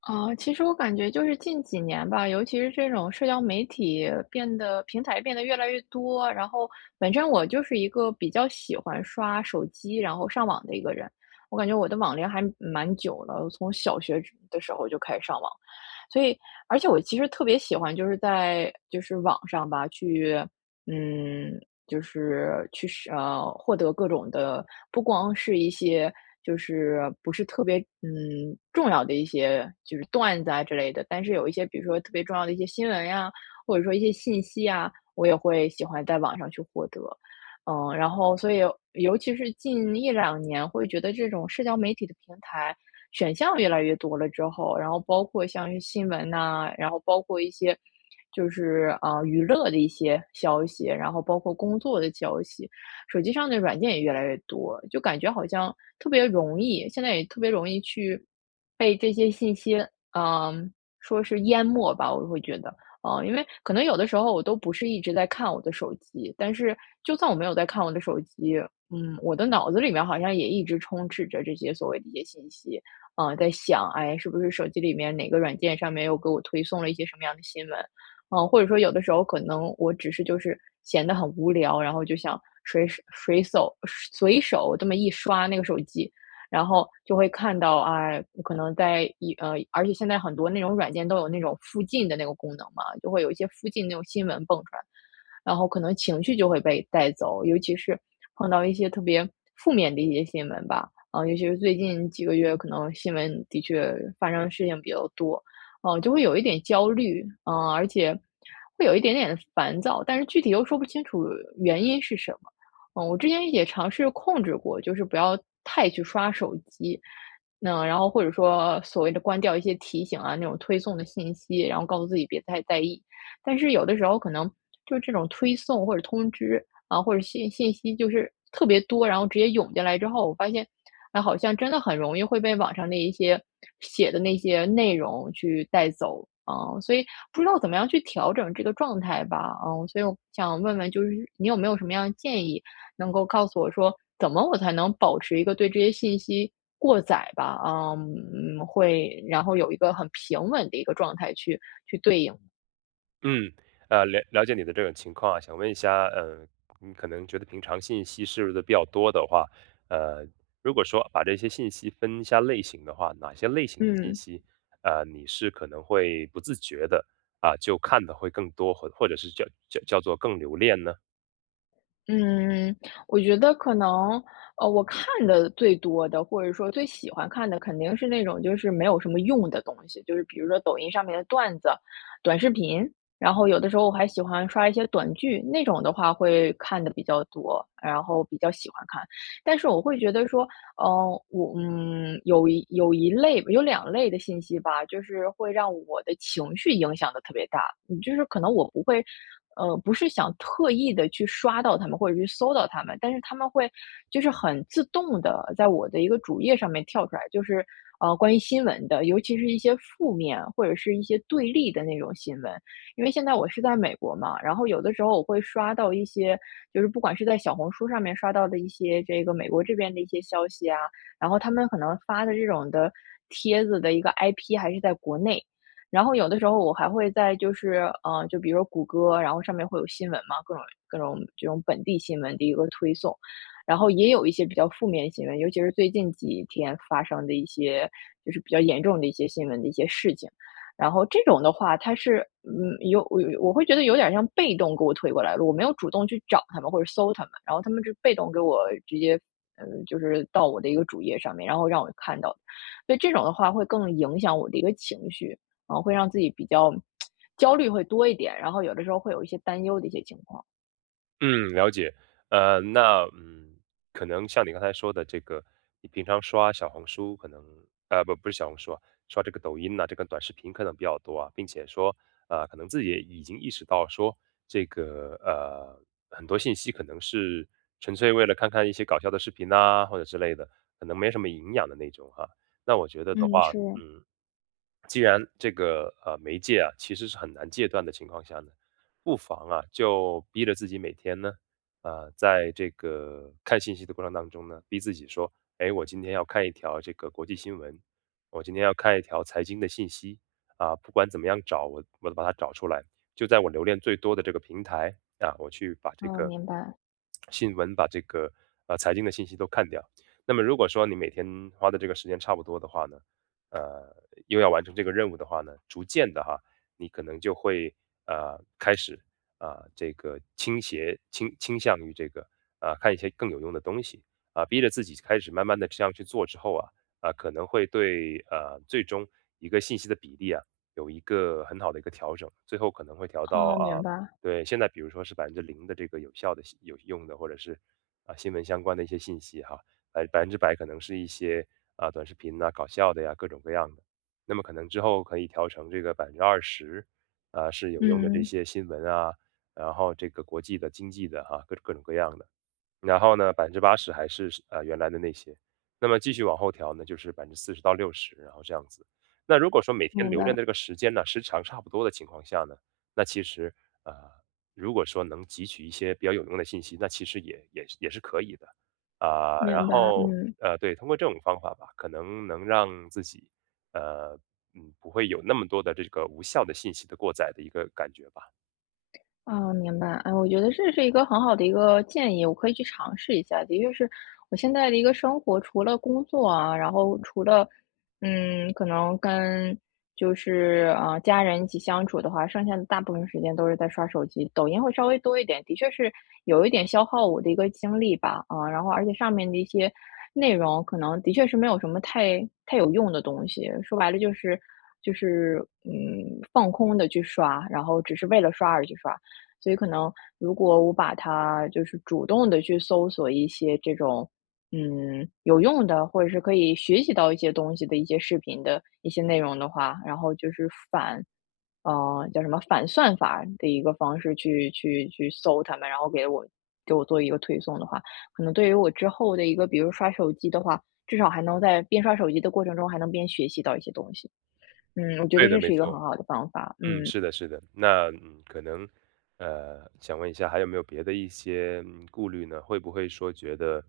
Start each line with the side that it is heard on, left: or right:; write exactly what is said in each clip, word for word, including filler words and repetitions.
left: 啊，其实我感觉就是近几年吧，尤其是这种社交媒体变得平台变得越来越多，然后本身我就是一个比较喜欢刷手机，然后上网的一个人。我感觉我的网龄还蛮久了，我从小学之的时候就开始上网了所以而且我其实特别喜欢就是在就是网上吧，去嗯，就是去是呃，获得各种的，不光是一些就是不是特别嗯重要的一些就是段子啊之类的，但是有一些比如说特别重要的一些新闻呀，或者说一些信息啊，我也会喜欢在网上去获得。嗯，然后所以尤其是近一两年，会觉得这种社交媒体的平台选项越来越多了之后，然后包括像是新闻呐，然后包括一些就是，呃，娱乐的一些消息，然后包括工作的消息，手机上的软件也越来越多，就感觉好像特别容易现在也特别容易去被这些信息，嗯，说是淹没吧，我会觉得。哦，因为可能有的时候我都不是一直在看我的手机，但是就算我没有在看我的手机，嗯，我的脑子里面好像也一直充斥着这些所谓的一些信息，啊、在想，哎，是不是手机里面哪个软件上面又给我推送了一些什么样的新闻？嗯、或者说有的时候可能我只是就是闲得很无聊，然后就想随手随手随手这么一刷那个手机，然后就会看到啊，可能在一呃，而且现在很多那种软件都有那种附近的那个功能嘛，就会有一些附近那种新闻蹦出来，然后可能情绪就会被带走，尤其是碰到一些特别负面的一些新闻吧，啊，尤其是最近几个月，可能新闻的确发生的事情比较多，嗯、就会有一点焦虑，嗯、而且会有一点点的烦躁，但是具体又说不清楚原因是什么。嗯，我之前也尝试控制过，就是不要太去刷手机，那然后或者说所谓的关掉一些提醒啊，那种推送的信息，然后告诉自己别太在意。但是有的时候可能就这种推送或者通知啊，或者信信息就是特别多，然后直接涌进来之后，我发现，啊，好像真的很容易会被网上的一些写的那些内容去带走。嗯，所以不知道怎么样去调整这个状态吧。嗯，所以我想问问，就是你有没有什么样的建议？能够告诉我说，怎么我才能保持一个对这些信息过载吧，啊嗯，会然后有一个很平稳的一个状态去去对应。
right: 嗯，呃，了了解你的这种情况啊，想问一下，呃，你可能觉得平常信息摄入的比较多的话，呃，如果说把这些信息分一下类型的话，哪些类型的信
left: 嗯
right: 息，呃，你是可能会不自觉的啊，就看的会更多，或或者是叫叫叫做更留恋呢？
left: 嗯，我觉得可能，呃，我看的最多的，或者说最喜欢看的，肯定是那种就是没有什么用的东西，就是比如说抖音上面的段子、短视频，然后有的时候我还喜欢刷一些短剧，那种的话会看的比较多，然后比较喜欢看。但是我会觉得说，嗯，我嗯，有一有一类有两类的信息吧，就是会让我的情绪影响的特别大。嗯，就是可能我不会，呃，不是想特意的去刷到他们，或者去搜到他们，但是他们会就是很自动的在我的一个主页上面跳出来，就是，呃，关于新闻的，尤其是一些负面或者是一些对立的那种新闻，因为现在我是在美国嘛，然后有的时候我会刷到一些，就是不管是在小红书上面刷到的一些这个美国这边的一些消息啊，然后他们可能发的这种的帖子的一个 I P 还是在国内，然后有的时候我还会在就是，呃，就比如说谷歌，然后上面会有新闻嘛，各种各种这种本地新闻的一个推送，然后也有一些比较负面新闻，尤其是最近几天发生的一些就是比较严重的一些新闻的一些事情。然后这种的话，它是，嗯，有我我会觉得有点像被动给我推过来了，我没有主动去找他们或者搜他们，然后他们是被动给我直接，嗯，就是到我的一个主页上面，然后让我看到的，所以这种的话会更影响我的一个情绪，啊，会让自己比较焦虑会多一点，然后有的时候会有一些担忧的一些情况。
right: 嗯，了解。呃，那嗯，可能像你刚才说的这个，你平常刷小红书，可能呃不不是小红书啊，刷这个抖音呐、这个短视频可能比较多啊，并且说呃，可能自己也已经意识到说这个呃很多信息可能是纯粹为了看看一些搞笑的视频呐、或者之类的，可能没什么营养的那种哈。那我觉得的
left: 嗯，
right: 话，
left: 是，
right: 嗯，既然这个呃媒介啊其实是很难戒断的情况下呢，不妨啊，就逼着自己每天呢，啊，在这个看信息的过程当中呢，逼自己说，哎，我今天要看一条这个国际新闻，我今天要看一条财经的信息啊，不管怎么样找，我我都把它找出来，就在我留恋最多的这个平台啊，我去把这
left: 啊，
right: 个
left: 明白，
right: 新闻，把这个呃财经的信息都看掉。那么如果说你每天花的这个时间差不多的话呢，呃，又要完成这个任务的话呢，逐渐的哈，你可能就会呃开始啊、这个倾斜倾倾向于这个啊、看一些更有用的东西啊、逼着自己开始慢慢的这样去做之后啊啊、可能会对呃最终一个信息的比例啊有一个很好的一个调整，最后可能会调到
left: 啊，明
right: 啊、
left: 白，
right: 对现在比如说是百分之零的这个有效的信有用的或者是啊、新闻相关的一些信息哈、百百分之百可能是一些啊、短视频呐、搞笑的呀各种各样的。那么可能之后可以调成这个百分之二十，啊，是有用的这
left: 嗯，
right: 些新闻啊，然后这个国际的、经济的哈，各各种各样的。然后呢百分之八十还是呃原来的那些，那么继续往后调呢，就是百分之四十到六十，然后这样子。那如果说每天
left: 明
right: 留恋
left: 白，
right: 的这个时间呢，时长差不多的情况下呢，那其实呃，如果说能汲取一些比较有用的信息，那其实也也也是可以的啊、然
left: 明白，
right: 后
left: 嗯。
right: 呃，对，通过这种方法吧，可能能让自己呃嗯不会有那么多的这个无效的信息的过载的一个感觉吧。
left: 啊，明白。哎，我觉得这是一个很好的一个建议，我可以去尝试一下。的确是我现在的一个生活，除了工作啊，然后除了，嗯，可能跟就是啊、呃家人一起相处的话，剩下的大部分时间都是在刷手机，抖音会稍微多一点，的确是有一点消耗我的一个精力吧，啊、然后而且上面的一些内容，可能的确是没有什么太太有用的东西，说白了就是。就是嗯，放空的去刷，然后只是为了刷而去刷，所以可能如果我把它就是主动的去搜索一些这种，嗯，有用的，或者是可以学习到一些东西的一些视频的一些内容的话，然后就是反呃，叫什么反算法的一个方式去去去搜它们，然后给我给我做一个推送的话，可能对于我之后的一个比如刷手机的话，至少还能在边刷手机的过程中还能边学习到一些东西。嗯，我觉得
right: 对的，
left: 这
right: 没
left: 是一个很
right: 错。
left: 好的方法，
right: 嗯，
left: 嗯。
right: 是的，是的。那嗯，可能呃，想问一下，还有没有别的一些嗯顾虑呢？会不会说觉得，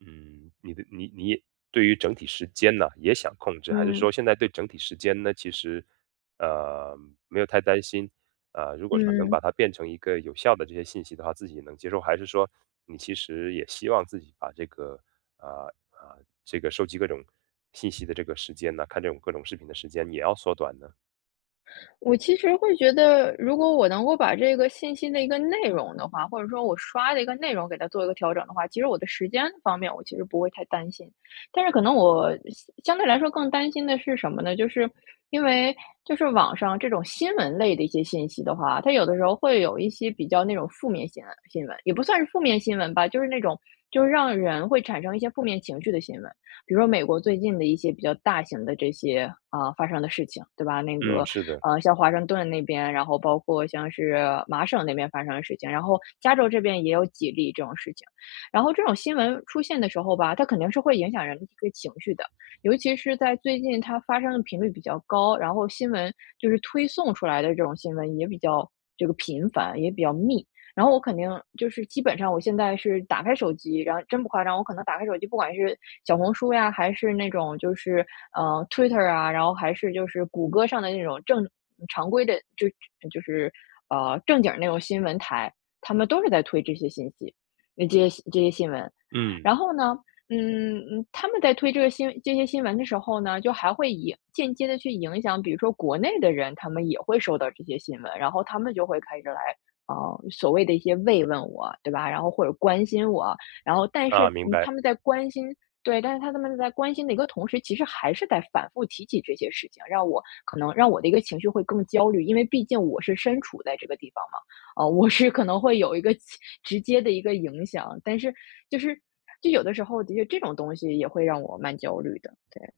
right: 嗯，你的你你也对于整体时间呢也想控制，还是
left: 嗯。
right: 说现在对整体时间呢其实呃没有太担心？呃，如果说能
left: 嗯。
right: 把它变成一个有效的这些信息的话，自己能接受，还是说你其实也希望自己把这个啊啊、这个收集各种信息的这个时间呢，看这种各种视频的时间也要缩短呢？
left: 我其实会觉得，如果我能够把这个信息的一个内容的话，或者说我刷的一个内容给它做一个调整的话，其实我的时间方面我其实不会太担心。但是可能我相相对来说更担心的是什么呢？就是因为就是网上这种新闻类的一些信息的话，它有的时候会有一些比较那种负面新闻新闻，也不算是负面新闻吧，就是那种就是让人会产生一些负面情绪的新闻。比如说美国最近的一些比较大型的这些啊、发生的事情，对吧？那
right: 嗯，
left: 个
right: 是的。
left: 呃，像华盛顿那边，然后包括像是麻省那边发生的事情，然后加州这边也有几例这种事情。然后这种新闻出现的时候吧，它肯定是会影响人的一个情绪的，尤其是在最近它发生的频率比较高，然后新闻就是推送出来的这种新闻也比较这个频繁，也比较密。然后我肯定就是基本上我现在是打开手机，然后真不夸张，我可能打开手机，不管是小红书呀，还是那种就是呃 Twitter 啊，然后还是就是谷歌上的那种正常规的，就就是呃正经儿那种新闻台，他们都是在推这些信息，那这些这些新闻。
right: 嗯，
left: 然后呢，嗯，嗯他们在推这个新这些新闻的时候呢，就还会影间接的去影响，比如说国内的人，他们也会收到这些新闻，然后他们就会开始来呃，所谓的一些慰问我，对吧？然后或者关心我，然后但是，
right: 啊，明
left: 嗯，
right: 白，
left: 他们在关心对，但是他们在关心的一个同时，其实还是在反复提起这些事情，让我可能让我的一个情绪会更焦虑，因为毕竟我是身处在这个地方嘛，呃，我是可能会有一个直直接的一个影响，但是就是就有的时候的确这种东西也会让我蛮焦虑的，对。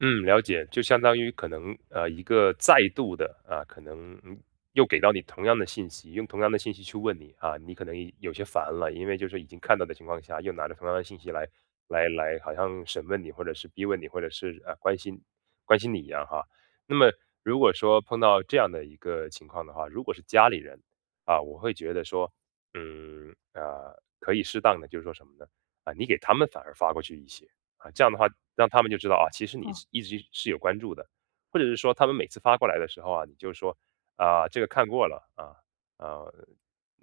right: 嗯，了解，就相当于可能呃一个再度的啊，可能嗯又给到你同样的信息，用同样的信息去问你啊，你可能已有些烦了，因为就是已经看到的情况下，又拿着同样的信息来来来，好像审问你，或者是逼问你，或者是呃关心关心你一样哈。那么如果说碰到这样的一个情况的话，如果是家里人啊，我会觉得说，嗯，啊，可以适当的就是说什么呢？啊，你给他们反而发过去一些。啊，这样的话让他们就知道啊，其实
left: 嗯
right: 你是一直是有关注的，或者是说他们每次发过来的时候啊，你就说啊，这个看过了啊，啊，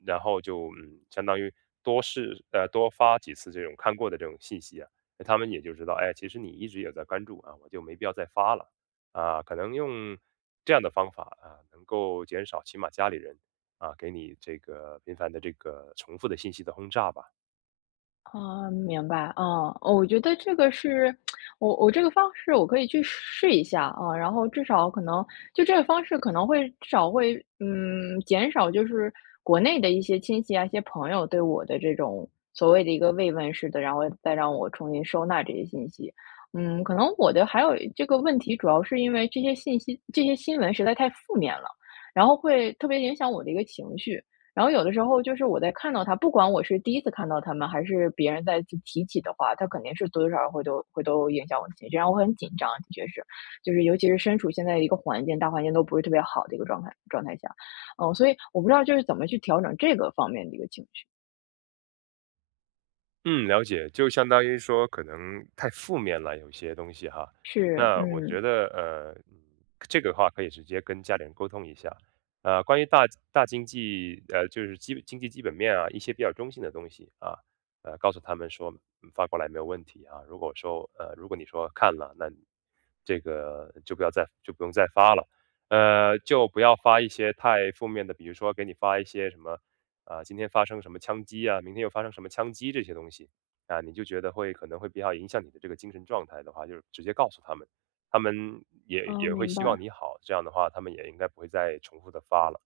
right: 然后就嗯，相当于多试呃多发几次这种看过的这种信息啊，他们也就知道，哎，其实你一直有在关注啊，我就没必要再发了啊，可能用这样的方法啊，能够减少起码家里人啊给你这个频繁的这个重复的信息的轰炸吧。
left: 啊，明白，啊，哦我觉得这个是我我这个方式我可以去试一下啊，然后至少可能就这个方式可能会至少会，嗯，减少就是国内的一些亲戚啊、一些朋友对我的这种所谓的一个慰问式的，然后再让我重新收纳这些信息。嗯，可能我的还有这个问题，主要是因为这些信息、这些新闻实在太负面了，然后会特别影响我的一个情绪。然后有的时候就是我在看到他，不管我是第一次看到他们，还是别人再次提起的话，他肯定是多多少少会都会都影响我的情绪，让我很紧张，的确是，就是尤其是身处现在的一个环境，大环境都不是特别好的一个状态状态下，嗯，所以我不知道就是怎么去调整这个方面的一个情绪，
right: 嗯，了解，就相当于说可能太负面了，有些东西哈。
left: 是，
right: 那我
left: 嗯，
right: 觉得，呃，嗯这个的话可以直接跟家里人沟通一下。呃，关于大大经济，呃，就是基经济基本面啊，一些比较中性的东西啊，呃，告诉他们说嗯发过来没有问题啊。如果说，呃，如果你说看了，那你这个就不要再就不用再发了。呃，就不要发一些太负面的，比如说给你发一些什么。啊，今天发生什么枪击啊，明天又发生什么枪击这些东西，啊，你就觉得会可能会比较影响你的这个精神状态的话，就是直接告诉他们，他们也
left: 哦，
right: 也会
left: 明白。
right: 希望你好，这样的话他们也应该不会再重复的发了。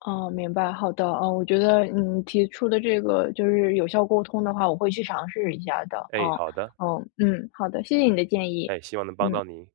left: 哦，明白，好的，嗯，我觉得你提出的这个就是有效沟通的话，我会去尝试一下的，
right: 哎，
left: 嗯，
right: 好的，
left: 嗯嗯，好的，谢谢你的建议，
right: 哎，希望能帮
left: 嗯。
right: 到您。